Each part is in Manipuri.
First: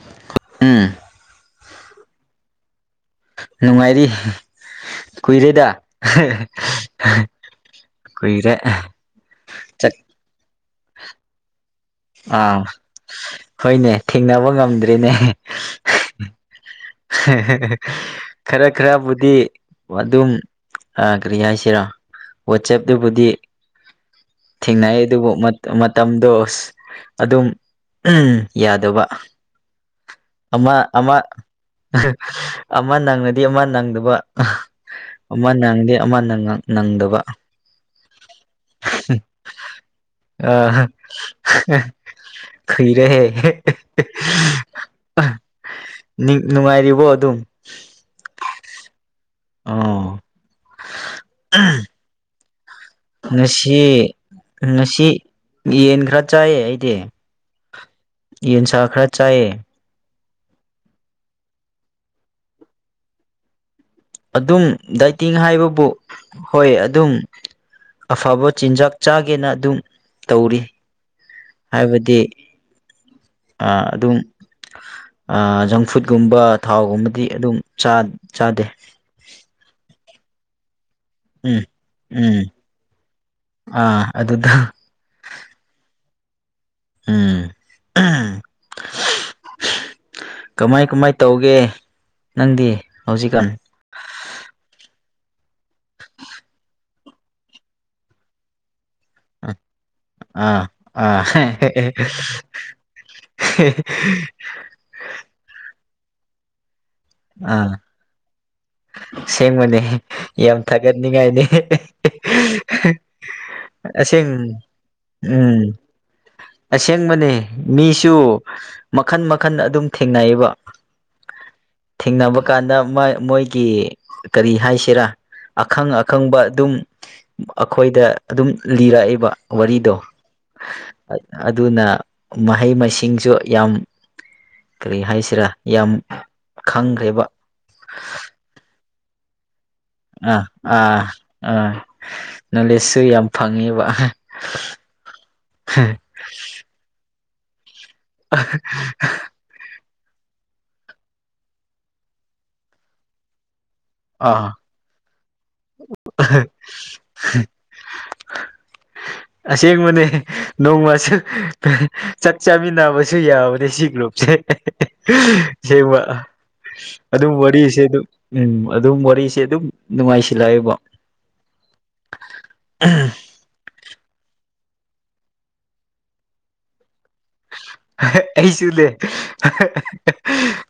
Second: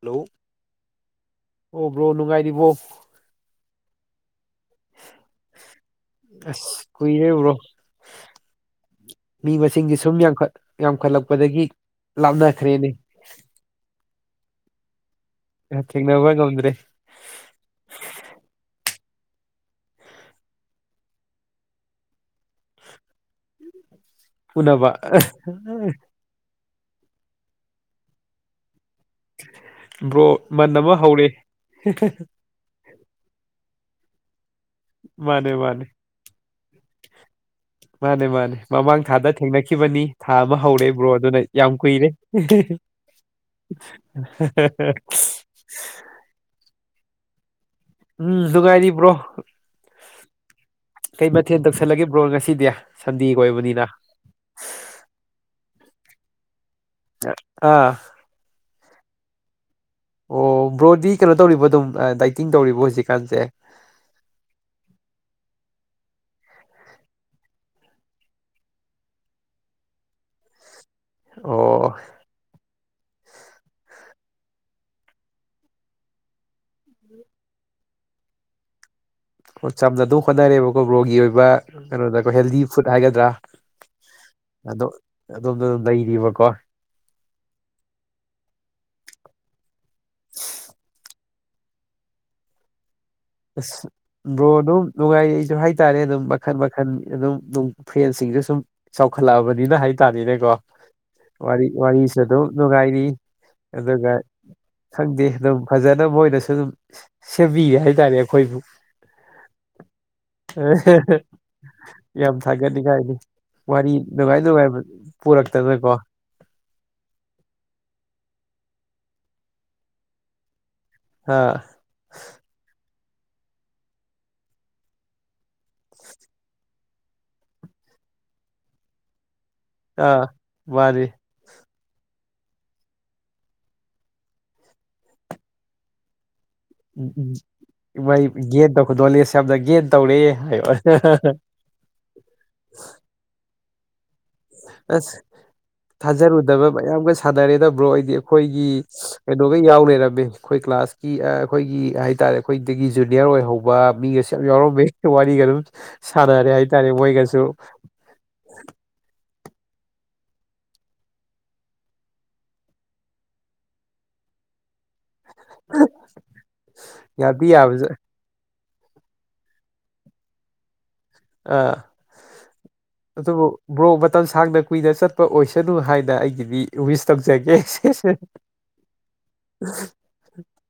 ꯍꯜꯂꯣ ꯎꯝ ꯑꯣ ꯕ꯭ꯔꯣ ꯅꯨꯡꯉꯥꯏꯔꯤꯕꯣ ꯅꯨꯡꯉꯥꯏꯔꯤ ꯀꯨꯏꯔꯦꯗ ꯍꯦ ꯑꯁ ꯀꯨꯏꯔꯦ ꯕ꯭ꯔꯣ ꯀꯨꯏꯔꯦ ꯃꯤ ꯆꯠ ꯃꯁꯤꯡꯁꯤ ꯁꯨꯝ ꯌꯥꯝꯈꯠ ꯌꯥꯝꯈꯠ ꯂꯛꯄꯗꯒꯤ ꯑꯥ ꯍꯣꯏꯅꯦ ꯊꯦꯡꯅꯕ ꯉꯝꯗ꯭ꯔꯦꯅꯦ ꯊꯦꯡꯅꯕ ꯉꯝꯗ꯭ꯔꯦ [unintelligible] ꯈꯔ ꯈꯔꯕꯨꯗꯤ ꯑꯗꯨꯝ ꯑꯥ ꯀꯔꯤ ꯍꯥꯏꯁꯦꯔꯥ ꯋꯠꯆꯦꯞꯇꯕꯨꯗꯤ ꯎꯅꯕ ꯊꯦꯡꯅꯩ ꯑꯗꯨꯕꯨ ꯃꯠ ꯃꯇꯝꯗꯣ ꯑꯁ ꯑꯗꯨꯝ ꯎꯝ ꯌꯥꯗꯕ ꯕ꯭ꯔꯣ ꯑꯃ ꯃꯟꯅ ꯕ ꯑꯃ ꯍꯧꯔꯦ ꯑꯃ ꯅꯪꯔꯗꯤ ꯑꯃ ꯅꯪꯗꯕ ꯃꯥꯅꯦ ꯑꯃ ꯃꯥꯅꯦ ꯅꯪꯗꯦ ꯑꯃ ꯅꯪꯉꯡ ꯅꯪꯗꯕ ꯃꯥꯅꯦ ꯃꯥꯅꯦ ꯃꯃꯥꯡ ꯊꯥꯗ ꯊꯦꯡꯅꯈꯤꯕꯅꯤ ꯊꯥ ꯑꯃ ꯑ ꯍꯧꯔꯦ ꯕ꯭ꯔꯣ ꯑꯗꯨꯅ ꯌꯥꯝ ꯀꯨꯏꯔꯦ ꯈꯨꯏꯔꯦꯍꯦ [unintelligible] ꯑ ꯅꯤꯡ ꯅꯨꯡꯉꯥꯏꯔꯤꯕꯣ ꯑꯗꯨꯝ ꯎꯝ ꯅꯨꯉꯥꯏꯔꯤ ꯕ꯭ꯔꯣ ꯑꯥ ꯀꯩ ꯃꯊꯦꯜ ꯇꯧꯁꯜꯂꯒꯦ ꯕ꯭ꯔꯣ ꯉꯁꯤꯗꯤ ꯁꯟꯗꯦꯒ ꯉꯁꯤ ꯑꯣꯏꯕꯅꯤꯅ ꯉꯁꯤ ꯌꯦꯟ ꯈꯔ ꯆꯥꯏꯌꯦ ꯑꯩꯗꯤ [unintelligible] ꯑꯥ ꯌꯦꯟꯁꯥ ꯈꯔ ꯆꯥꯏꯌꯦ ꯑꯣ ꯕ꯭ꯔꯣꯗꯤ ꯀꯩꯅꯣ ꯇꯧꯔꯤꯕꯣꯗꯨꯝ ꯑꯥ ꯗꯥꯏꯇꯤꯡ ꯇꯧꯔꯤꯕꯣ ꯍꯧꯖꯤꯛꯀꯥꯟꯁꯦ ꯑꯗꯨꯝ ꯗꯥꯏꯇꯤꯡ ꯍꯥꯏꯕꯕꯨ ꯍꯣꯏ ꯑꯗꯨꯝ ꯑꯐꯕ ꯆꯤꯟꯖꯥꯛ ꯆꯥꯒꯦꯅ ꯑꯗꯨꯝ ꯇꯧꯔꯤ ꯑꯣ ꯍꯥꯏꯕꯗꯤ ꯑꯥ ꯑꯗꯨꯝ ꯑꯥ ꯖꯪ ꯐꯨꯗ ꯒꯨꯝꯕ ꯊꯥꯎꯒꯨꯝꯕꯗꯤ ꯑꯗꯨꯝ ꯆꯥꯠ ꯆꯥꯗꯦ ꯍꯣ ꯆꯄꯂꯥ ꯗꯣ ꯍꯣꯠꯅꯔꯦꯕꯀꯣ ꯕ꯭ꯔꯣꯒꯤ ꯑꯣꯏꯕ ꯎꯝ ꯀꯩꯅꯣꯗꯀꯣ ꯎꯝ ꯍꯦꯜꯗꯤ ꯐꯨꯗ ꯍꯥꯏꯒꯗ꯭ꯔꯥ ꯑꯥ ꯑꯗꯨꯗ ꯑꯗꯣ ꯑꯣꯝꯗ ꯑꯗꯨꯝ ꯂꯩꯔꯤꯕꯀꯣ ꯎꯝ [unintelligible] ꯀꯃꯥꯏ ꯀꯃꯥꯏ ꯇꯧꯒꯦ ꯅꯪꯗꯤ ꯍꯧꯖꯤꯛꯀꯥꯟ ꯑꯁ ꯕ꯭ꯔꯣ ꯑꯗꯨꯝ ꯅꯨꯡꯉꯥꯏꯔꯤ ꯑꯩꯁꯨ ꯍꯥꯏꯇꯥꯔꯦ ꯑꯗꯨꯝ ꯃꯈꯟ ꯃꯈꯟ ꯑꯗꯨꯝ ꯅꯨꯡ ꯐ꯭ꯔꯦꯟꯁꯤꯡꯁꯨ ꯁꯨꯝ ꯆꯥꯎꯈꯠ ꯂꯛꯑꯕꯅꯤꯅ ꯍꯥꯏꯇꯥꯔꯦꯅꯦꯀꯣ ꯑꯥ ꯑꯥ ꯋꯥꯔꯤ ꯋꯥꯔꯤꯁꯨ ꯑꯗꯨꯝ ꯅꯨꯡꯉꯥꯏꯔꯤ ꯍꯦ [unintelligible] ꯑꯗꯨꯒ ꯈꯪꯗꯦ ꯑꯗꯨꯝ ꯐꯖꯅ ꯃꯣꯏꯅꯁꯨ ꯑꯗꯨꯝ ꯑꯥ ꯁꯦꯝꯕꯤꯌꯦ ꯍꯥꯏꯇꯥꯔꯦ ꯑꯩꯈꯣꯏꯕꯨ ꯁꯦꯡꯕꯅꯦ ꯌꯥꯝ ꯊꯥꯒꯠꯅꯤꯡꯉꯥꯏꯅꯦ ꯌꯥꯝ [unintelligible] ꯊꯥꯒꯠꯅꯤꯡꯉꯥꯏꯅꯤ ꯋꯥꯔꯤ ꯅꯨꯉꯥꯏ ꯅꯨꯉꯥꯏꯕ ꯄꯨꯔꯛꯇꯅꯀꯣ ꯑꯁꯦꯡꯕꯅꯦ ꯃꯤꯁꯨ ꯃꯈꯟ ꯃꯈꯟ ꯑꯗꯨꯝ ꯊꯦꯡꯅꯌꯦꯕ ꯍꯥ ꯊꯦꯡꯅꯕ ꯀꯥꯟꯗ ꯃꯥꯏ ꯃꯣꯏꯒꯤ ꯀꯔꯤ ꯍꯥꯏꯁꯦꯔꯥ ꯑꯈꯪ ꯑꯈꯪꯕ ꯑꯗꯨꯝ ꯑꯩꯈꯣꯏꯗ ꯑꯗꯨꯝ ꯂꯤꯔꯛꯏꯕ ꯋꯥꯔꯤꯗꯣ ꯑꯥ ꯃꯥꯅꯤ [unintelligible] ꯑꯗꯨꯅ ꯃꯍꯩ ꯃꯁꯤꯡꯁꯨ ꯌꯥꯝ ꯀꯔꯤ ꯍꯥꯏꯁꯤꯔꯥ ꯏ ꯌꯥꯝ ꯕ ꯎꯝ ꯎꯝ ꯃꯥꯏ ꯒꯦꯟ ꯇꯧꯈꯗꯣ ꯅꯣꯂꯦꯖ ꯌꯥꯝꯅ ꯒꯦꯟ ꯇꯧꯔꯦ ꯑꯥ ꯍꯥꯏꯕ ꯑꯥ [unintelligible] ꯑꯥ ꯅꯣꯂꯦꯖꯁꯨ ꯌꯥꯝ ꯐꯪꯉꯦꯕ ꯑꯍꯥ ꯑꯁ ꯊꯥꯖꯔꯨꯗꯕ ꯃꯌꯥꯝꯒ ꯁꯥꯟꯅꯔꯦꯗ ꯕ꯭ꯔꯣ ꯑꯩꯗꯤ ꯑꯩꯈꯣꯏꯒꯤ ꯑꯗꯨꯒ ꯌꯥꯎꯂꯩꯔꯝꯃꯤ ꯈꯣꯏ ꯀ꯭ꯂꯥꯁꯀꯤ ꯑꯥ ꯑꯩꯈꯣꯏꯒꯤ ꯍꯥꯏꯇꯥꯔꯦ ꯑꯩꯈꯣꯏꯗꯒꯤ ꯖꯨꯅꯤꯌ꯭ꯔ ꯑꯣꯏꯍꯧꯕ ꯃꯤꯒꯁꯨ ꯌꯥꯝ ꯑꯥ ꯌꯥꯎꯔꯝꯕꯩ ꯋꯥꯔꯤꯒꯗꯨꯝ ꯁꯥꯟꯅꯔꯦ ꯍꯥꯏꯇꯥꯔꯦ ꯃꯣꯏꯒꯁꯨ [unintelligible] ꯑꯁꯦꯡꯕꯅꯦ ꯅꯣꯡꯃꯁꯨ [unintelligible] ꯆꯥꯛ ꯆꯥꯃꯤꯟꯅꯕꯁꯨ ꯌꯥꯕꯅꯦ ꯁꯤ ꯒ꯭ꯔꯨꯞꯁꯦ [unintelligible] ꯁꯦꯡꯕ ꯑꯗꯨꯝ ꯌꯥꯗꯤ ꯋꯥꯔꯤꯁꯦ ꯌꯥꯕꯁꯨ ꯑꯗꯨꯝ ꯎꯝ ꯑꯗꯨꯝ ꯋꯥꯔꯤꯁꯦ ꯑꯗꯨꯝ ꯅꯨꯡꯉꯥꯏꯁꯤꯟ ꯏꯂꯥꯏꯕ ꯑꯥ ꯑꯗꯨꯕꯨ ꯕ꯭ꯔꯣꯛ ꯃꯇꯝ ꯁꯥꯡꯅ ꯀꯨꯏꯅ ꯆꯠꯄ ꯑꯣꯏꯁꯅꯨ ꯍꯥꯏꯅ ꯑꯩꯒꯤꯗꯤ ꯋꯤꯁ ꯇꯧꯖꯒꯦ꯫ ꯍꯦ ꯑꯩꯁꯨ ꯅꯦ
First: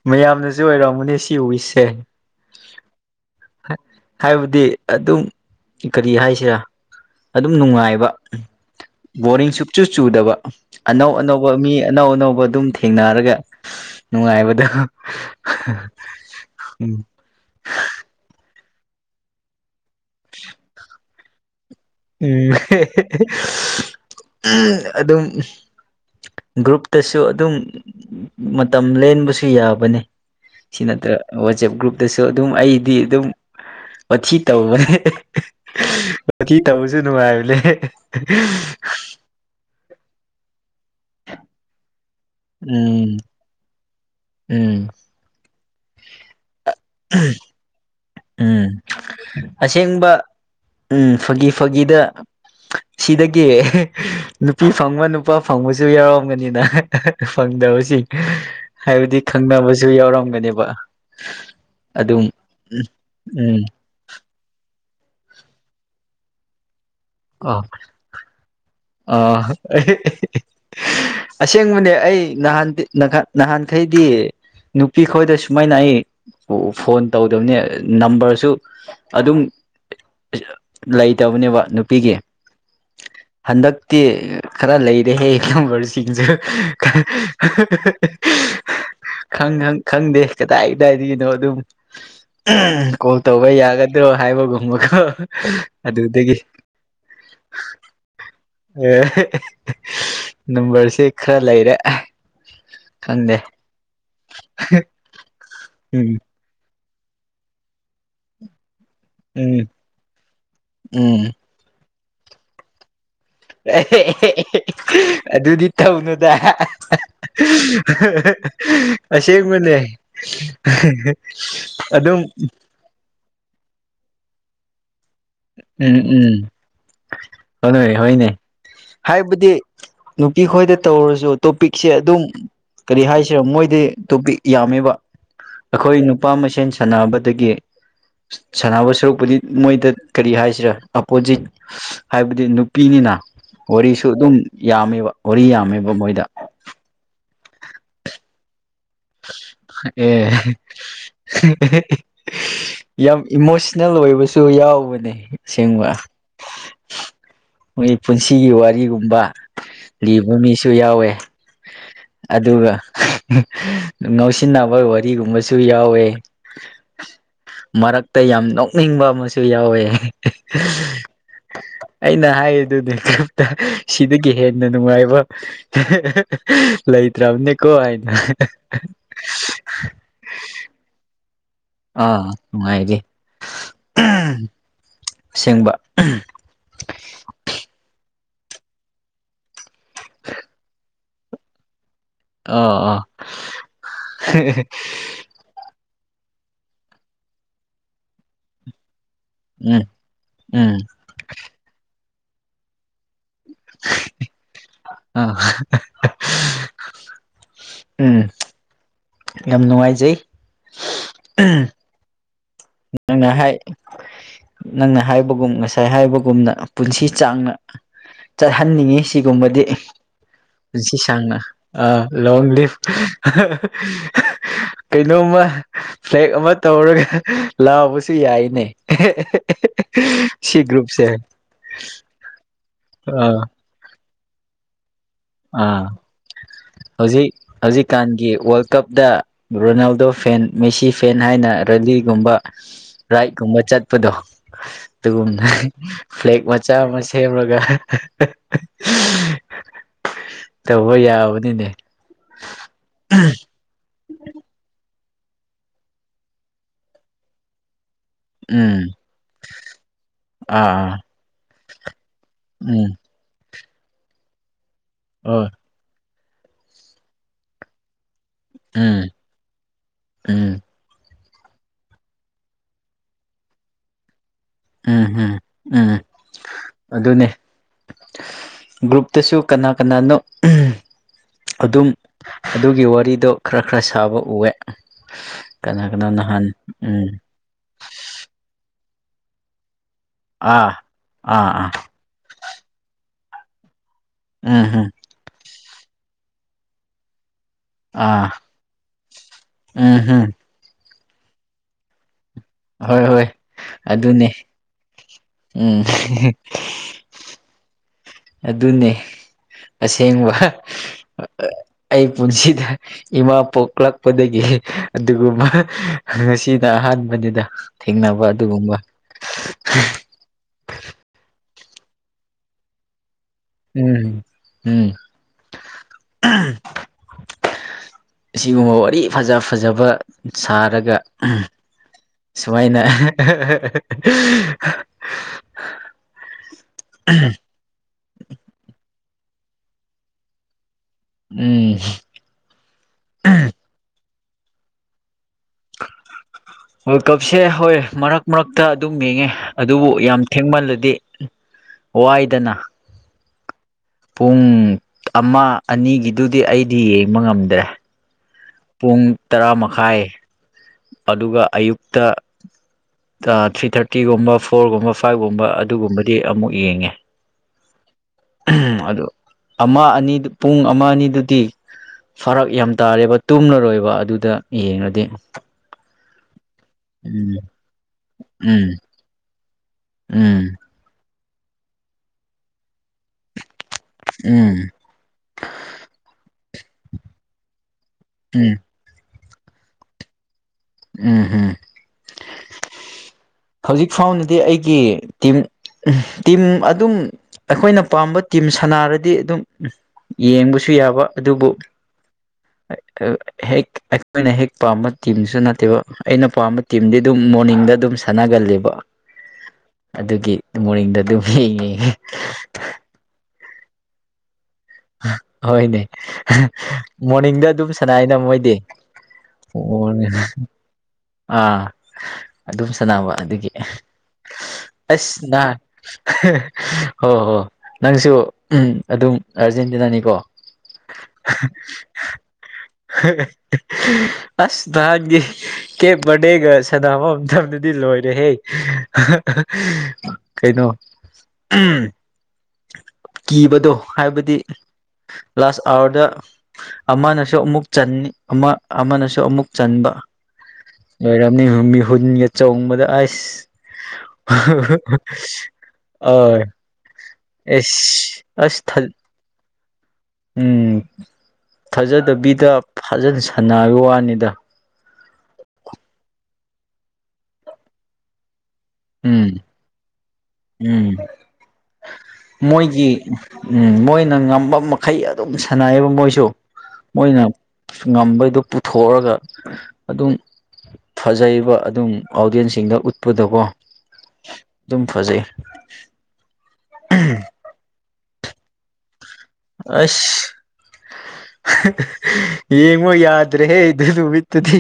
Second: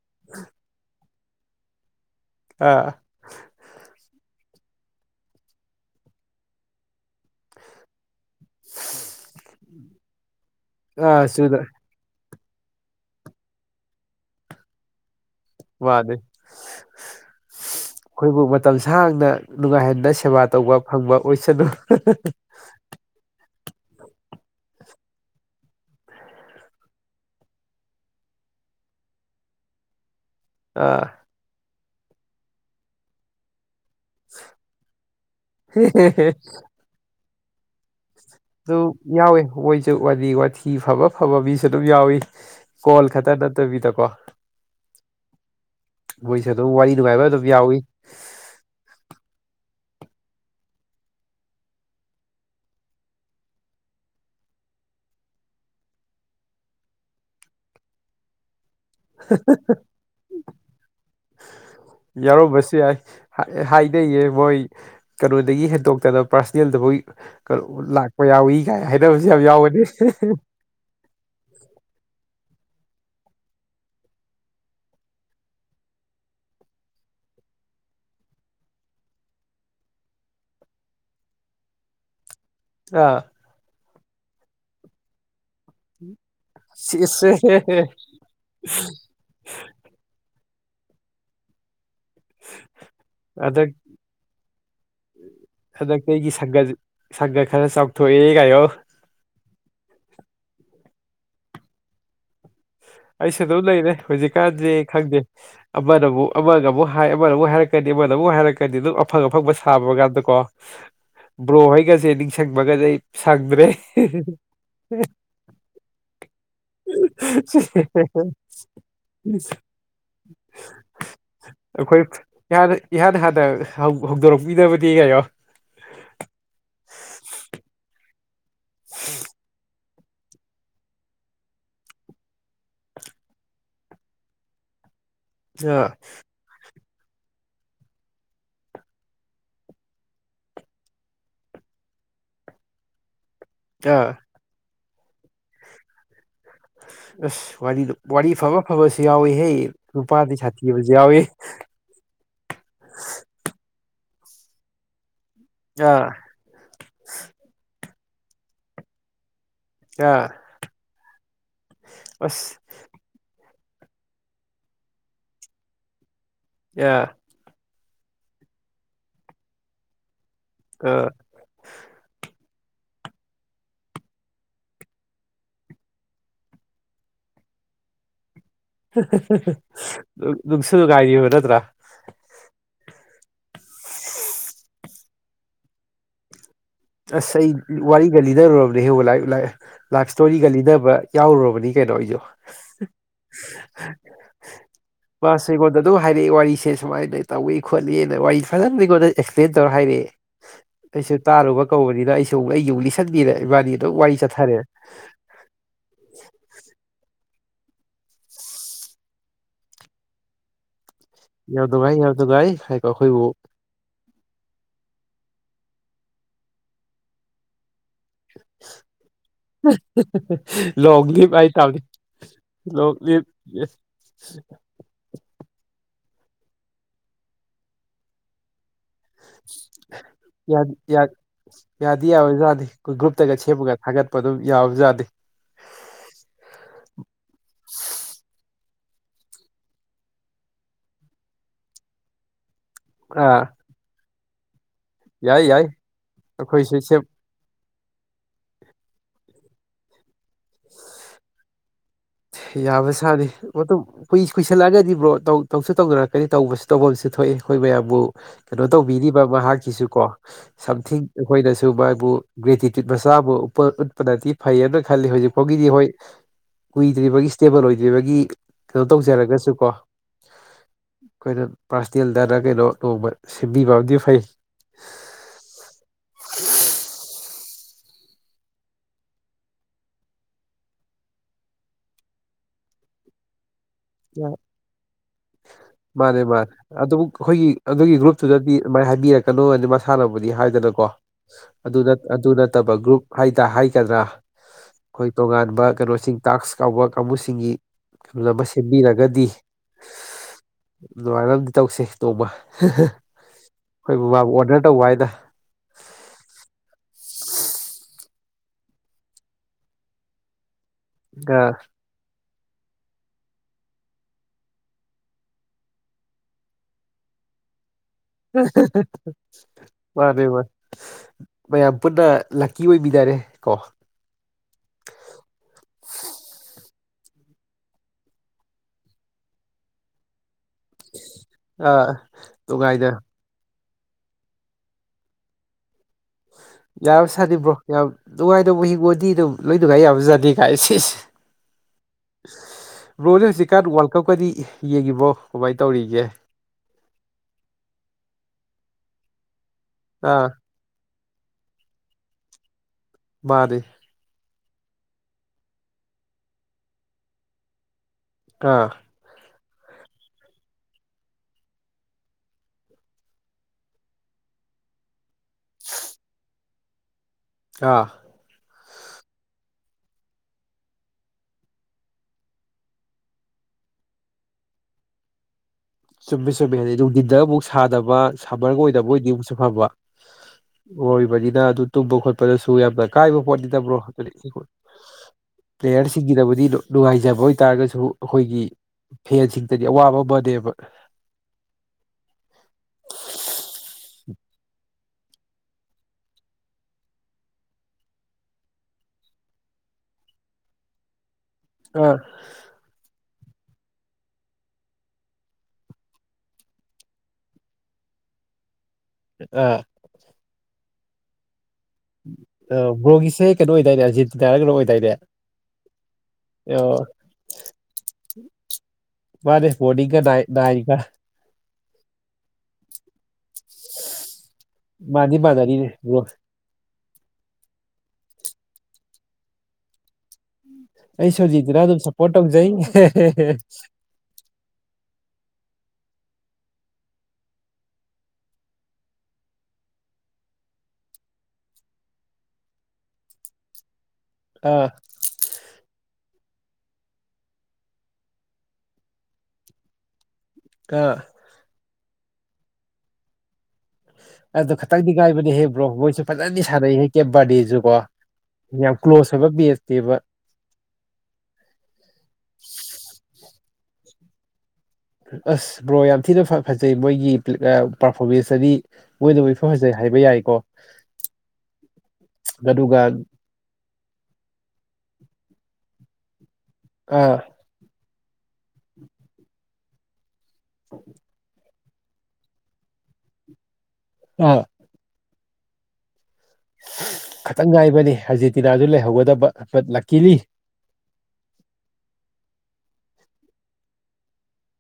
ꯃꯌꯥꯝꯅꯁꯨ ꯑꯣꯏꯔꯝꯒꯅꯤ ꯁꯤ ꯋꯤꯁꯁꯦ꯫ ꯑꯥ ꯍꯥꯏꯕꯗꯤ ꯑꯗꯨꯝ ꯀꯔꯤ ꯍꯥꯏꯁꯤꯔꯥ ꯑꯗꯨꯝ ꯅꯨꯡꯉꯥꯏꯕ ꯕꯣꯔꯤꯡ ꯁꯨꯞꯆꯨ ꯆꯨꯗꯕ ꯑꯅꯧ ꯑꯥ ꯑꯅꯧꯕ ꯆꯨꯗ ꯃꯤ ꯑꯅꯧ ꯑꯅꯧꯕ ꯑꯗꯨꯝ ꯊꯦꯡꯅꯔꯒ ꯅꯨꯡꯉꯥꯏꯕꯗꯣ ꯋꯥꯗꯦ ꯎꯝ ꯑꯩꯈꯣꯏꯕꯨ ꯃꯇꯝ ꯁꯥꯡꯅ ꯅꯨꯡꯉꯥꯏꯍꯟꯅ ꯁꯦꯕꯥ ꯇꯧꯕ ꯐꯪꯕ ꯑꯣꯏꯁꯅꯨ ꯎꯝ ꯑꯗꯨꯝ ꯒ꯭ꯔꯨꯞꯇꯁꯨ ꯑꯗꯨꯝ ꯃꯇꯝ ꯂꯦꯟꯕꯁꯨ ꯌꯥꯕꯅꯤ꯫ ꯁꯤ ꯑꯥ ꯅꯠꯇ꯭ꯔꯒ ꯋꯥꯆꯦꯞ ꯒ꯭ꯔꯨꯞꯇꯁꯨ ꯑꯗꯨꯝ ꯑꯩꯗꯤ ꯑꯗꯨꯝ ꯋꯥꯊꯤ ꯇꯧꯕꯅꯦ ꯋꯥꯊꯤ ꯇꯧꯕꯁꯨ ꯅꯨꯡꯉꯥꯏꯕꯅꯦ꯫ ꯑꯗꯨ ꯌꯥꯎꯏꯤ ꯍꯣꯏꯁꯨ ꯋꯥ ꯋꯥꯊꯤ ꯐꯕ ꯐꯕ ꯃꯤꯁꯨ ꯑꯗꯨꯝ ꯌꯥꯎꯏ ꯀꯣꯜ ꯎꯝ ꯈꯛꯇ ꯅꯠꯇꯕꯤꯗꯀꯣ ꯎꯝ ꯃꯣꯏꯁꯨ ꯑꯗꯨꯝ ꯋꯥꯔꯤ ꯑꯗꯨꯚꯥꯏꯚ ꯑꯗꯨꯝ ꯌꯥꯎꯏ ꯎꯝ ꯑꯁꯦꯡꯕ ꯎꯝ ꯐꯥꯒꯤ ꯐꯥꯒꯤꯗ ꯁꯤꯗꯒꯤ ꯅꯨꯄꯤ ꯐꯪꯕ ꯅꯨꯄꯥ ꯐꯪꯕꯁꯨ ꯌꯥꯎꯔꯝꯒꯅꯤꯅ ꯐꯪꯗꯧꯁꯤꯉ ꯍꯥꯏꯕꯗꯤ ꯈꯪꯅꯕꯁꯨ ꯌꯥꯎꯔꯝꯒꯅꯦꯕ ꯑꯗꯨꯝ ꯌꯥꯎꯔꯝꯕꯁꯨ ꯎ ꯌꯥꯏ ꯍꯥꯏꯅꯩꯌꯦ ꯃꯣꯏ ꯀꯩꯅꯣꯗꯒꯤ ꯍꯦꯟꯇꯣꯛꯇꯅ ꯑ ꯄꯥꯔꯁꯅꯦꯜꯗꯐꯥꯎ ꯂꯥꯛ ꯀꯣꯏ ꯌꯥꯎꯋꯏ ꯀꯥꯏ ꯑ ꯍꯥꯏꯗꯕꯁꯨ ꯌꯥꯝ ꯌꯥꯎꯋꯅꯤ꯫ ꯑꯁꯦꯡꯕꯅꯦ ꯑꯩ ꯅꯍꯥꯟ ꯅꯍꯥꯟꯈꯩꯗꯤ ꯅꯨꯄꯤ ꯈꯣꯏꯗ ꯁꯨꯃꯥꯏꯅ ꯑꯩ ꯐꯣꯟ ꯇꯧꯗꯕꯅꯤ ꯅꯝꯕꯔꯁꯨ ꯑꯗꯨꯝ ꯂꯩꯇꯕꯅꯦꯕ ꯅꯨꯄꯤꯒꯤ ꯑꯥ ꯍꯟꯗꯛꯇꯤ ꯈꯔ ꯂꯩꯔꯦꯍꯦ [unintelligible] ꯈꯪ ꯁꯤꯁ ꯈꯪ ꯈꯪꯗꯦ ꯀꯗꯥꯏ ꯀꯗꯥꯏꯗꯒꯤꯒꯤꯅꯣ ꯑꯗꯨꯝ ꯀꯣꯜ ꯇꯧꯕ ꯍꯟꯗꯛ ꯌꯥꯒꯗ꯭ꯔꯣ ꯍꯥꯏꯕꯒꯨꯝꯕꯀꯣ ꯑꯗꯨꯗꯒꯤ ꯁꯪꯗ ꯈꯔ ꯆꯥꯎꯊꯣꯛꯑꯏ ꯀꯥꯏꯌꯣ ꯑꯦ ꯅꯝꯕꯔꯁꯦ ꯈꯔ ꯂꯩꯔꯦ꯫ ꯈꯪꯗꯦ ꯑꯩꯁꯨ ꯑꯗꯨꯝ ꯂꯩꯔꯦ ꯍꯧꯖꯤꯛꯀꯥꯟꯗꯤ ꯈꯪꯗꯦ ꯎꯝ ꯑꯃꯅꯕꯨꯨꯛ ꯑꯃꯒ ꯑꯃꯨꯛ ꯍꯥꯏ ꯑꯃꯅ ꯑꯃꯨꯛ ꯍꯥꯏꯔꯛ ꯀ ꯑꯃꯣꯏꯗ ꯑꯃꯨꯛ ꯍꯥꯏꯔꯛꯀꯅꯤ ꯑꯗꯨꯝ ꯑꯐꯪ ꯑꯐꯪꯕ ꯎꯝ ꯁꯥꯕ ꯀꯥꯟꯗ ꯀꯣ ꯎꯝ ꯕ꯭ꯔꯣꯍꯩꯒꯁꯦ ꯅꯤꯡꯁꯤꯡꯪꯕꯒꯁꯦ ꯑꯩ ꯁꯪꯗ꯭ꯔꯦ꯫ ꯑꯗꯨꯗꯤ ꯇꯧꯅꯨꯗ ꯑꯁꯤ ꯃꯅꯦ꯫ ꯑꯩꯈꯣꯏ ꯑꯗꯨꯝ ꯏꯍꯥꯟ ꯏꯍꯥꯟ ꯍꯥꯟꯅ ꯍꯧꯗꯣꯔꯛꯄꯤꯗꯕꯗꯤ ꯀꯩꯅꯣ ꯎꯝ ꯎꯝ ꯍꯣꯏ ꯍꯣꯏꯅꯦ ꯍꯥꯏꯕꯨꯗꯤ ꯅꯨꯄꯤ ꯈꯣꯏꯗ ꯇꯧꯔꯁꯨ ꯇꯣꯄꯤꯛꯁꯦ ꯑꯗꯨꯝ ꯀꯔꯤ ꯍꯥꯏꯁꯤꯔꯣ ꯃꯣꯏꯗꯤ ꯇꯣꯄꯤ ꯌꯥꯝꯃꯦꯕ ꯑꯥ ꯑꯩꯈꯣꯏ ꯅꯨꯄꯥ ꯃꯁꯦꯟ ꯁꯥꯟꯅꯕꯗꯒꯤ ꯁꯥꯟꯅꯕ ꯁꯔꯨꯛꯄꯨꯗꯤ ꯃꯣꯏꯗ ꯀꯔꯤ ꯍꯥꯏꯁꯤꯔꯦ ꯑꯄꯣꯖꯤꯠ ꯍꯥꯏꯕꯗꯤ ꯅꯨꯄꯤꯅꯤꯅ ꯋꯥꯔꯤꯁꯨ ꯑꯥ ꯑꯗꯨꯝ ꯌꯥꯝꯃꯦꯕ ꯋꯥꯔꯤ ꯌꯥꯝꯃꯦꯕ ꯃꯣꯏꯗ ꯑꯁ ꯋꯥꯔꯤꯗ ꯋꯥꯔꯤ ꯐꯕ ꯐꯕꯁꯨ ꯌꯥꯎꯋꯤꯍꯦ ꯑꯦ ꯅꯨꯄꯥꯗꯤ ꯁꯥꯊꯤꯕꯁꯨ ꯌꯥꯎꯋ ꯌꯥꯝ ꯏꯃꯣꯁꯅꯦꯜ ꯑꯣꯏꯕꯁꯨ ꯌꯥꯎꯕꯅꯦ ꯑꯁꯦꯡꯕ ꯑꯥ ꯃꯣꯏ ꯄꯨꯟꯁꯤꯒꯤ ꯋꯥꯔꯤꯒꯨꯝꯕ ꯑꯥ ꯂꯤꯕ ꯃꯤꯁꯨ ꯌꯥꯎꯋꯦ ꯑꯁ ꯑꯗꯨꯒ ꯉꯧꯁꯤꯟꯅꯕ ꯋꯥꯔꯤꯒꯨꯝꯕꯁꯨ ꯌꯥꯎꯋꯦ ꯑꯥ ꯃꯔꯛꯇ ꯌꯥꯝ ꯅꯣꯛꯅꯤꯡꯕ ꯑꯃꯁꯨ ꯌꯥꯎꯋꯦ ꯑꯥ ꯑꯩꯅ ꯍꯥꯏꯔꯤꯗꯨꯗꯤ ꯀꯞꯇ ꯁꯤꯗꯒꯤ ꯍꯦꯟꯅ ꯅꯨꯡꯉꯥꯏꯕ ꯂꯩꯇ꯭ꯔꯕꯅꯦꯀꯣ ꯍꯥꯏꯅ ꯅꯨꯡꯁꯨ ꯅꯨꯡ ꯉꯥꯏꯔꯤꯕ ꯅꯠꯇ꯭ꯔꯥ ꯑ ꯅꯨꯡꯉꯥꯏꯔꯤ ꯑꯁꯦꯡꯕ ꯑꯁ ꯑꯩ ꯋꯥꯔꯤꯒ ꯂꯤꯅꯔꯨꯔꯕꯅꯦ ꯍꯦ ꯂꯥꯏ ꯂꯥꯏꯐ ꯏꯁꯇꯣꯔꯤꯒ ꯂꯤꯅꯕ ꯌꯥꯎꯔꯨꯔꯕꯅꯤ ꯀꯩꯅꯣ ꯑꯩꯁꯨ ꯑ ꯑꯥ ꯃꯁꯦ ꯑꯩꯉꯣꯟꯗ ꯑꯗꯨꯝ ꯍꯥꯏꯔꯛꯏ ꯋꯥꯔꯤꯁꯦ ꯁꯨꯃꯥꯏꯅ ꯇꯧꯏ ꯈꯣꯠꯂꯤꯅ ꯋꯥꯔꯤ ꯐꯖꯅ ꯑꯩꯉꯣꯟꯗ ꯑꯦꯛꯁꯄ꯭ꯂꯦꯟ ꯇꯧꯔ ꯎꯝ ꯎꯝ ꯍꯥꯏꯔꯛꯑꯦ ꯑꯩꯁꯨ ꯇꯥꯔꯨꯕ ꯀꯧꯕꯅꯤꯅ ꯑꯩꯁꯦ ꯆꯧꯛ ꯑꯩ ꯑꯃꯨꯛ ꯂꯤꯁꯤꯟꯕꯤꯔꯦ ꯏꯕꯥꯅꯤ ꯑꯗꯨꯝ ꯋꯥꯔꯤ ꯆꯠꯊꯔꯦ ꯑ ꯎꯝ ꯌꯥꯝ ꯅꯨꯡꯉꯥꯏꯖꯩ ꯌꯥꯝ ꯅꯨꯡꯉꯥꯏ ꯌꯥꯝ ꯅꯨꯡꯉꯥꯏ [unintelligible] ꯑꯩꯈꯣꯏꯕꯨ ꯅꯪꯅ ꯍꯥꯏ ꯅꯪꯅ ꯍꯥꯏꯕꯒꯨꯝ ꯉꯁꯥꯏ ꯍꯥꯏꯕꯒꯨꯝꯅ ꯄꯨꯟꯁꯤ ꯆꯥꯡꯅ ꯆꯠꯍꯟꯅꯤꯡꯉꯤ ꯁꯤꯒꯨꯝꯕꯗꯤ ꯄꯨꯟꯁꯤ ꯂꯣꯡ ꯂꯤꯞ ꯁꯥꯡꯅ ꯍꯥꯏꯇꯥꯕꯅꯤ ꯑ ꯂꯣꯡ ꯂꯤꯞ ꯂꯣꯡ ꯂꯤꯞ [unintelligible] ꯀꯩꯅꯣꯝꯃ ꯐ꯭ꯂꯦꯛ ꯑꯃ ꯇꯧꯔꯒ ꯂꯥꯎꯕꯁꯨ ꯌꯥꯏꯅꯦ ꯁꯤ ꯒ꯭ꯔꯨꯄ ꯁꯦ ꯌꯥꯗꯤ ꯌꯥꯕ ꯖꯥꯠꯅꯤ ꯑꯩꯈꯣꯏ ꯒ꯭ꯔꯨꯞꯇꯒ ꯁꯦꯝꯃꯒ ꯊꯥꯒꯠꯄ ꯑꯗꯨꯝ ꯌꯥꯕ ꯖꯥꯠꯅꯤ ꯑꯥ ꯍꯧꯖꯤꯛ ꯍꯧꯖꯤꯛꯀꯥꯟꯒꯤ ꯋꯥꯔꯜ ꯀꯞꯇ ꯔꯣꯅꯥꯜꯗꯣ ꯐꯦꯟ ꯃꯦꯁꯤ ꯐꯦꯟ ꯍꯥꯏꯅ ꯔꯂꯤꯒꯨꯝꯕ ꯔꯥꯏꯠ ꯑꯥ ꯀꯨꯝꯕ ꯆꯠꯄꯗꯣ ꯌꯥꯏ ꯑꯗꯨꯒꯨꯝꯅ ꯌꯥꯏ ꯐ꯭ꯂꯦꯛ ꯃꯆꯥ ꯑꯩꯈꯣꯏꯁꯨ ꯁꯦꯝ ꯑꯃ ꯁꯦꯝꯃꯒ ꯇꯧꯕ ꯌꯥꯕꯅꯤꯅꯦ ꯌꯥꯕ ꯁꯥꯠꯅꯤ ꯃꯇꯨꯡ ꯀꯨꯏ ꯀꯨꯏꯁꯜꯂꯛꯑꯒꯗꯤ ꯕ꯭ꯔꯣ ꯇꯧꯁꯨ ꯇꯧꯅꯔꯛꯀꯅꯤ ꯇꯧꯕ ꯇꯧꯕꯐꯝ ꯑꯃꯁꯨ ꯊꯣꯛꯑꯦ ꯑꯩꯈꯣꯏ ꯃꯌꯥꯝꯕꯨ ꯀꯩꯅꯣ ꯎꯝ ꯇꯧꯕꯤꯔꯤꯕ ꯃꯍꯥꯛꯀꯤꯁꯨ ꯀꯣ ꯑꯥ ꯑꯥ ꯁꯝꯊꯤꯡ ꯑꯩꯈꯣꯏꯅꯁꯨ ꯃꯥꯕꯨ ꯒ꯭ꯔꯦꯇꯤꯇ꯭ꯌꯨꯠ ꯎꯝ ꯃꯁ ꯆꯥꯕꯨꯄ ꯎꯠꯄꯗꯗꯤ ꯐꯩꯌꯦꯅ ꯈꯜꯂꯤ ꯍꯧꯖꯤꯛꯐ ꯐꯥꯎꯒꯤꯗꯤ ꯍꯣꯏ ꯒꯤ ꯏꯁꯇꯦꯕꯜ ꯑꯣꯏꯗ꯭ꯔꯤꯕꯒꯤ ꯀꯩꯅꯣ ꯎꯝ ꯇꯧꯖꯔꯒꯁꯨ ꯀꯣ ꯎꯝ ꯑꯩꯈꯣꯏꯅ ꯄꯥꯔꯁꯅꯦꯜꯗꯅ ꯀꯩꯅꯣ ꯅꯣꯡꯃ ꯁꯦꯝꯕꯤꯕ ꯑꯃꯗꯤ ꯐꯩ ꯎꯝ ꯎꯝ ꯎꯝ ꯑꯗꯨꯅꯦ ꯒ꯭ꯔꯨꯞꯇꯁꯨ ꯀꯅꯥ ꯀꯅꯥꯅꯣ ꯎꯝ ꯑꯗꯨꯝ ꯑꯗꯨꯒꯤ ꯋꯥꯔꯤꯗꯣ ꯈꯔ ꯈꯔ ꯁꯥꯕ ꯎꯑꯦ ꯀꯅꯥ ꯀꯅꯥ ꯃꯥꯅꯦ ꯅꯍꯥꯟ ꯃꯥꯅꯦ ꯑꯗꯨꯕꯨ ꯎꯝ ꯑꯩꯈꯣꯏꯒꯤ ꯑꯗꯨꯒꯤ ꯒ꯭ꯔꯨꯞꯇꯨꯗꯗꯤ ꯑꯗꯨꯃꯥꯏꯅ ꯍꯥꯏꯕꯤꯔꯛꯀꯅꯣ ꯍꯥꯏꯅ ꯃꯁꯥꯟꯅꯕꯨꯗꯤ ꯑꯥ ꯍꯥꯏꯗꯅꯀꯣ ꯑꯥ ꯑꯥ ꯑꯗꯨꯅ ꯑꯗꯨ ꯅꯠꯇꯕ ꯒ꯭ꯔꯨꯞ ꯍꯥꯏꯗ ꯍꯥꯏꯒꯗ꯭ꯔꯥ ꯑꯥ ꯍꯥ ꯑꯩꯈꯣꯏ ꯇꯣꯉꯥꯟꯕ ꯀꯩꯅꯣꯁꯤꯡ ꯇꯥꯛꯁ ꯌꯥꯎꯕ ꯀꯥꯡꯕꯨꯁꯤꯡꯒꯤ ꯑꯥ ꯈꯟꯕꯤꯔꯒꯗꯤ ꯎꯝ ꯍꯝ ꯑꯗꯨꯃꯥꯏꯅ ꯑꯃꯇꯥ ꯇꯧꯁꯦ ꯇꯧꯕ ꯍꯥ ꯍꯥ ꯍꯣꯏ ꯍꯣꯏ ꯑꯩꯈꯣꯏꯕꯨ ꯑꯗꯨꯅꯦ ꯃꯥꯕꯨ ꯑꯣꯗꯔ ꯇꯧꯕ ꯍꯥꯏꯗꯅ ꯎꯝ ꯑꯗꯨꯅꯦ ꯑꯁꯦꯡꯕ ꯑ ꯑꯩ ꯄꯨꯟꯁꯤꯗ ꯏꯃꯥ ꯄꯣꯛꯂꯛꯄꯗꯒꯤ ꯑꯗꯨꯒꯨꯝꯕ ꯉꯁꯤꯅ ꯑꯍꯥꯟꯕꯅꯤꯗ ꯊꯦꯡꯅꯕ ꯑꯗꯨꯒꯨꯝꯕ ꯃꯅꯤ ꯃꯥ ꯃꯌꯥꯝ ꯄꯨꯟꯅ ꯂꯛꯀꯤ ꯑꯣꯏꯕꯤ ꯇꯔꯦ ꯀꯣ [unintelligible] ꯑꯁꯤꯒꯨꯝꯕ ꯋꯥꯔꯤ ꯐꯖ ꯐꯖꯕ ꯁꯥꯔꯒ ꯑ ꯁꯨꯃꯥꯏꯅ ꯌꯥ ꯁꯥꯗꯕ꯭ꯔꯣ ꯌꯥꯝ ꯅꯨꯡꯉꯥꯏꯗꯕ ꯍꯤꯡꯉꯗꯤ ꯑꯗꯨꯝ ꯂꯩꯣꯏꯗꯒꯥꯏ ꯌꯥꯝ ꯁꯥꯗꯦ ꯀꯥꯏ ꯁꯤꯁꯦ ꯎꯝ ꯕ꯭ꯔꯣꯖꯟꯖꯤꯀꯥꯟ ꯋꯥꯔꯜ ꯀꯞꯀꯗꯤ ꯌꯦꯡꯉꯤꯕꯣ ꯀꯃꯥꯏꯅ ꯇꯧꯔꯤꯒꯦ ꯍꯣꯏ ꯀꯞꯁꯦ ꯍꯣꯏ ꯃꯔꯛ ꯃꯔꯛꯇ ꯑꯗꯨꯝ ꯌꯦꯡꯉꯦ ꯑꯗꯨꯕꯨ ꯌꯥꯝ ꯑꯥ ꯊꯦꯡꯃꯜꯂꯗꯤ ꯋꯥꯏꯗꯅ ꯃꯥꯔ ꯄꯨꯡ ꯑꯃ ꯑꯅꯤꯒꯤꯗꯨꯗꯤ ꯑꯩꯗꯤ ꯌꯦꯡꯕ ꯉꯝꯗ꯭ꯔꯦ ꯑꯥ ꯄꯨꯡ ꯇꯔꯥ ꯃꯈꯥꯏ ꯑꯗꯨꯒ ꯑꯌꯨꯛꯇ ꯊ꯭ꯔꯤ ꯊꯥꯔꯇꯤꯒꯨꯝꯕ ꯐꯣꯔꯒꯨꯝꯕ ꯐꯥꯏꯚꯒꯨꯝꯕ ꯑꯗꯨꯒꯨꯝꯕꯗꯤ ꯑꯃꯨꯛ ꯌꯦꯡꯉꯦ ꯑꯥ ꯑꯗꯨ ꯑꯃ ꯑꯅꯤꯗꯨ ꯄꯨꯡ ꯑꯃ ꯑꯅꯤꯗꯨꯗꯤ ꯐꯔꯛ ꯌꯥꯝ ꯇꯥꯔꯦꯕ ꯇꯨꯝꯂꯔꯣꯏꯕ ꯑꯗꯨꯗ ꯌꯦꯡꯔꯗꯤ ꯆꯨꯝꯃꯦ ꯆꯨꯝꯃꯦ ꯍꯥꯏꯗꯤ ꯅꯨꯡꯊꯤꯟꯗꯒ ꯑꯃꯨꯛ ꯁꯥꯗꯕ ꯁꯝꯃꯔꯒ ꯎꯝ ꯑꯣꯏꯗꯕ ꯑꯣꯏꯗꯤ ꯑꯃꯨꯛꯁꯨ ꯐꯕ ꯎꯝ ꯑꯣꯏꯕꯅꯤꯅ ꯑꯗꯨ ꯇꯨꯝꯕ ꯈꯣꯠꯄꯗꯁꯨ ꯌꯥꯝꯅ ꯀꯥꯏꯕ ꯄꯣꯠꯅꯤꯠꯇꯕ꯭ꯔꯣ ꯎꯝ ꯄ꯭ꯂꯦꯌꯔꯁꯤꯡꯒꯤꯗꯕꯨꯗꯤ ꯅꯨꯡꯉꯥꯏꯖꯕ ꯑꯣꯏꯇꯥꯔꯒꯁꯨ ꯑꯩꯈꯣꯏꯒꯤ ꯎꯝ ꯐꯦꯟꯁꯤꯡꯗꯗꯤ ꯑꯋꯥꯕ ꯑꯃꯅꯦꯕ ꯎꯝ ꯍꯨ ꯍꯧꯖꯤꯛ ꯐꯥꯎꯅꯗꯤ ꯑꯩꯒꯤ ꯇꯤꯝ ꯇꯤꯝ ꯑꯗꯨꯝ ꯑꯩꯈꯣꯏꯅ ꯄꯥꯝꯕ ꯇꯤꯝ ꯁꯥꯅꯔꯗꯤ ꯑꯗꯨꯝ ꯌꯦꯡꯕꯁꯨ ꯌꯥꯕ ꯑꯗꯨꯕꯨ [unintelligible] ꯍꯦꯛ ꯑꯩꯈꯣꯏꯅ ꯍꯦꯛ ꯄꯥꯝꯕ ꯇꯤꯝꯁꯨ ꯅꯠ ꯑꯩꯅ ꯄꯥꯝꯕ ꯇꯤꯝꯗꯤ ꯑꯗꯨꯝ ꯃꯣꯔꯅꯤꯡꯗ ꯑꯗꯨꯝ ꯁꯥꯟꯅꯒꯜꯂꯦꯕ [unintelligible] ꯑꯗꯨꯒꯤ ꯃꯅꯤꯡꯗ ꯑꯗꯨꯝ ꯌꯦꯡꯉꯦ ꯑ ꯕ꯭ꯔꯣꯒꯤꯁꯦ ꯀꯩꯅꯣ ꯑꯣꯏꯗꯥꯏꯅꯦꯖꯤꯠ ꯇꯔꯒꯩꯅꯣ ꯑꯣꯏꯗꯥꯏꯅꯦ ꯍꯣꯏꯅꯦ ꯑꯣ ꯃꯣꯔꯅꯤꯡꯗ ꯑꯗꯨꯝ ꯁꯅꯏ ꯅ ꯃꯣꯏꯗꯤ ꯃꯥꯅꯦ ꯃꯣꯔꯅꯤꯡꯒ ꯅꯥꯏꯠ ꯅꯥꯏꯟꯒ ꯑꯥ ꯑꯗꯨꯝ ꯁꯥꯟꯅꯕ ꯑꯗꯒꯤ [unintelligible] ꯑꯁ ꯃꯥꯟꯗꯤ ꯅꯥ ꯃꯥꯟꯅꯔꯤꯅꯦ ꯕ꯭ꯔꯣ [unintelligible] ꯍꯣꯏ ꯍꯣꯏ ꯅꯪꯁꯨ ꯑꯗꯨꯝ ꯑꯥꯔꯖꯦꯟꯇꯤꯅꯥꯅꯤꯀꯣ ꯑꯩꯁꯨ ꯖꯤꯗꯤꯅꯥ ꯑꯗꯨꯝ ꯁ꯭ꯄꯣꯔꯠ ꯇꯧꯖꯩ ꯍꯦ ꯍꯦ ꯍꯦ [unintelligible] ꯑꯁ ꯗ꯭ꯔꯥꯏꯠꯒꯤ ꯀꯦꯞ ꯕꯔꯗꯦꯒ ꯁꯥꯅꯕ ꯃꯇꯝꯗꯗꯤ ꯂꯣꯏꯔꯦꯍꯦ ꯀꯩꯅꯣ ꯑꯨꯝ ꯀꯤꯕꯗꯣ ꯍꯥꯏꯕꯗꯤ ꯑꯥ ꯂꯥꯁ ꯑꯋꯥꯔꯗ ꯑꯃꯅꯁꯨ ꯑꯃꯨꯛ ꯆꯟꯅꯤ ꯑꯃ ꯑꯃꯅꯁꯨ ꯑꯃꯨꯛ ꯆꯟꯕ ꯑꯥ ꯂꯣꯏꯔꯝꯅꯤ ꯃꯤꯍꯨꯟꯒ ꯆꯣꯡꯕꯗ ꯑꯩꯁ ꯑꯗꯨ ꯈꯛꯇꯪꯗꯤ ꯉꯥꯏꯕꯅꯦꯍꯦ ꯕ꯭ꯔꯣ ꯃꯣꯏꯁꯨ ꯐꯖꯅꯗꯤ ꯑꯣꯏ ꯁꯥꯟꯅꯩꯍꯦ ꯀꯦꯞ ꯕꯥꯔꯗꯤꯁꯨꯀꯣ ꯑꯦꯁ ꯑꯁ ꯌꯥꯝ ꯊꯥ ꯀ꯭ꯂꯣꯖ ꯑꯣꯏꯕ ꯕꯦꯞꯇꯤꯕ ꯎꯝ ꯊꯥꯖꯗꯕꯤꯗ ꯐꯖꯅ ꯁꯥꯟꯅꯕꯩ ꯋꯥꯅꯤꯗ ꯑꯁ ꯕ꯭ꯔꯣ ꯌꯥꯝ ꯊꯤꯅ ꯐ ꯐꯖꯩ ꯃꯣꯏꯒꯤ ꯄ꯭ꯂꯤ ꯄꯥꯔꯐꯣꯔꯃꯦꯟꯁꯇꯗꯤ ꯃꯣꯏꯗꯕꯨ ꯎꯝ ꯏꯐ ꯐꯖꯩ ꯍꯥꯏꯕ ꯌꯥꯏꯀꯣ ꯎꯝ ꯑꯗꯨꯒ ꯃꯣꯏꯒꯤ ꯎꯝ ꯃꯣꯏꯅ ꯉꯝꯕ ꯃꯈꯩ ꯑꯗꯨꯝ ꯁꯥꯟꯅꯩ ꯑꯦꯕ ꯃꯣꯏꯁꯨ ꯃꯣꯏꯅ ꯑꯥ ꯉꯝꯕꯩꯗꯣ ꯄꯨꯊꯣꯛꯑꯒ ꯑꯗꯨꯝ ꯐꯖꯩꯕ ꯑꯗꯨꯝ ꯑꯣꯗꯤꯌꯦꯟꯁꯁꯤꯡꯗ ꯎꯠꯄꯗꯀꯣ [unintelligible] ꯑꯗꯨꯝ ꯐꯖꯩ ꯈꯠꯇꯪ ꯉꯥꯏꯕꯅꯤ ꯑꯔꯖꯦꯟꯇꯤꯅꯥꯖꯨ ꯂꯩꯍꯧꯒꯗꯕ ꯕꯠ ꯑꯁ ꯂꯛꯀꯤꯂꯤ [unintelligible] [unintelligible] ꯌꯦꯡꯕ ꯌꯥꯗ꯭ꯔꯦꯍꯦ ꯑꯗꯨ ꯅꯨꯃꯤꯠꯇꯨꯗꯤ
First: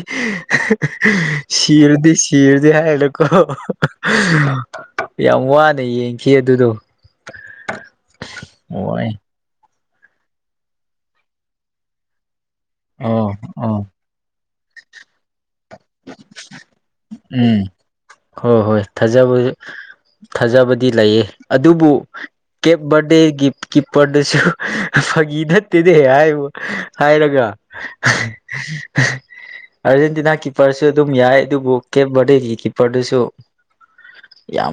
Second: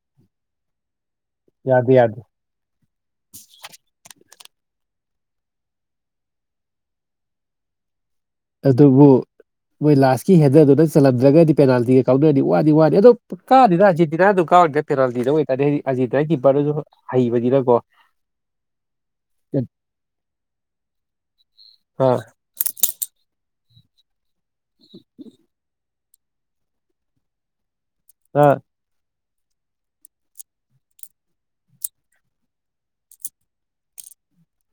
ꯌꯥꯗꯦ ꯁꯤꯔꯗꯤ ꯌꯥꯗꯦ ꯀꯤꯕꯗꯤ ꯍꯥꯏꯔꯨꯅꯨꯀꯣ [unintelligible] ꯌꯥꯝ ꯋꯥꯅ ꯌꯦꯡꯈꯤ ꯑꯗꯨꯗꯣ [inaudible] ꯑꯗꯨꯕꯨ ꯋꯥꯏ ꯃꯣꯏ ꯂꯥꯁꯇꯀꯤ ꯍꯦꯟꯗꯜꯗꯨꯗ ꯆꯜꯂꯝꯗ꯭ꯔꯒꯗꯤ ꯄꯦꯅꯥꯜꯇꯤ ꯀꯥꯎꯗꯅꯔꯗꯤ ꯋꯥꯗꯤ ꯋꯥꯅꯤ ꯑꯗꯣ ꯑꯣ ꯑꯣ ꯀꯥꯅꯤꯗ ꯑꯔꯖꯦꯟꯇꯤꯅꯥꯗꯨꯝ ꯀꯥꯅꯤ ꯄꯦꯅꯥꯜꯇꯤꯗ ꯑꯣꯏꯇꯥꯔꯗꯤ ꯍꯥꯏꯗꯤ ꯑꯔꯖꯦꯟꯇꯤꯅꯥꯏ ꯀꯤꯄꯔꯗꯨꯖꯨ ꯎꯝ ꯍꯣꯏ ꯍꯣꯏ ꯊꯥꯖꯕꯁꯖꯨ ꯊꯥꯖꯕꯗꯤ ꯂꯩꯌꯦ ꯑꯗꯨꯕꯨ ꯑꯥ ꯀꯦꯞ ꯕꯥꯔꯗꯦꯒꯤ ꯒꯤꯐ ꯀꯤꯞꯔꯗꯦꯁꯨ ꯐꯥꯒꯤ ꯅꯠꯇꯦ [unintelligible] ꯍꯥꯏꯕꯨ ꯍꯥꯏꯔꯒ ꯑꯥ [unintelligible] ꯑꯥꯔꯖꯦꯟꯇꯤꯅꯥ ꯀꯤꯞꯄꯔꯁꯨ ꯑꯗꯨꯝ ꯌꯥꯏ ꯑꯗꯨꯕꯨ ꯀꯦꯞ ꯕꯥꯔꯗꯦꯒꯤ ꯀꯤꯞꯄꯔꯗꯨꯁꯨ ꯌꯥꯝ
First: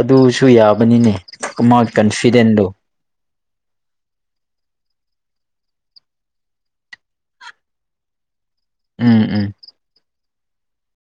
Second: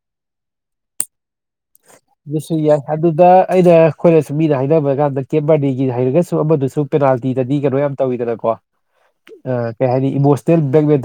ꯑꯗꯨꯁꯨ ꯌꯥꯕꯅꯤꯅꯦ ꯑꯃ ꯑꯗꯨꯁꯨ ꯀꯟꯐꯤꯗꯦꯟꯇꯗꯣ ꯌꯥꯏ ꯑꯗꯨꯗ ꯑꯩꯅ ꯑꯩꯈꯣꯏꯅ ꯁꯨꯝ ꯃꯤꯅ ꯍꯥꯏꯅꯕ ꯀꯥꯟꯗ ꯀꯦꯕꯔꯅꯤꯒꯤ ꯍꯥꯏꯔꯒꯁꯨ ꯑꯃꯗꯨꯁꯨ ꯄꯦꯅꯥꯜꯇꯤꯗꯗꯤ ꯀꯩꯅꯣ ꯌꯥꯝ ꯇꯧꯋꯤꯗꯅꯀꯣ ꯎꯝ ꯎꯝ ꯑ ꯀꯩ ꯍꯥꯏꯅꯤ ꯏꯃꯣꯁꯅꯦꯜ ꯕ꯭ꯂꯦꯛꯃꯦꯜ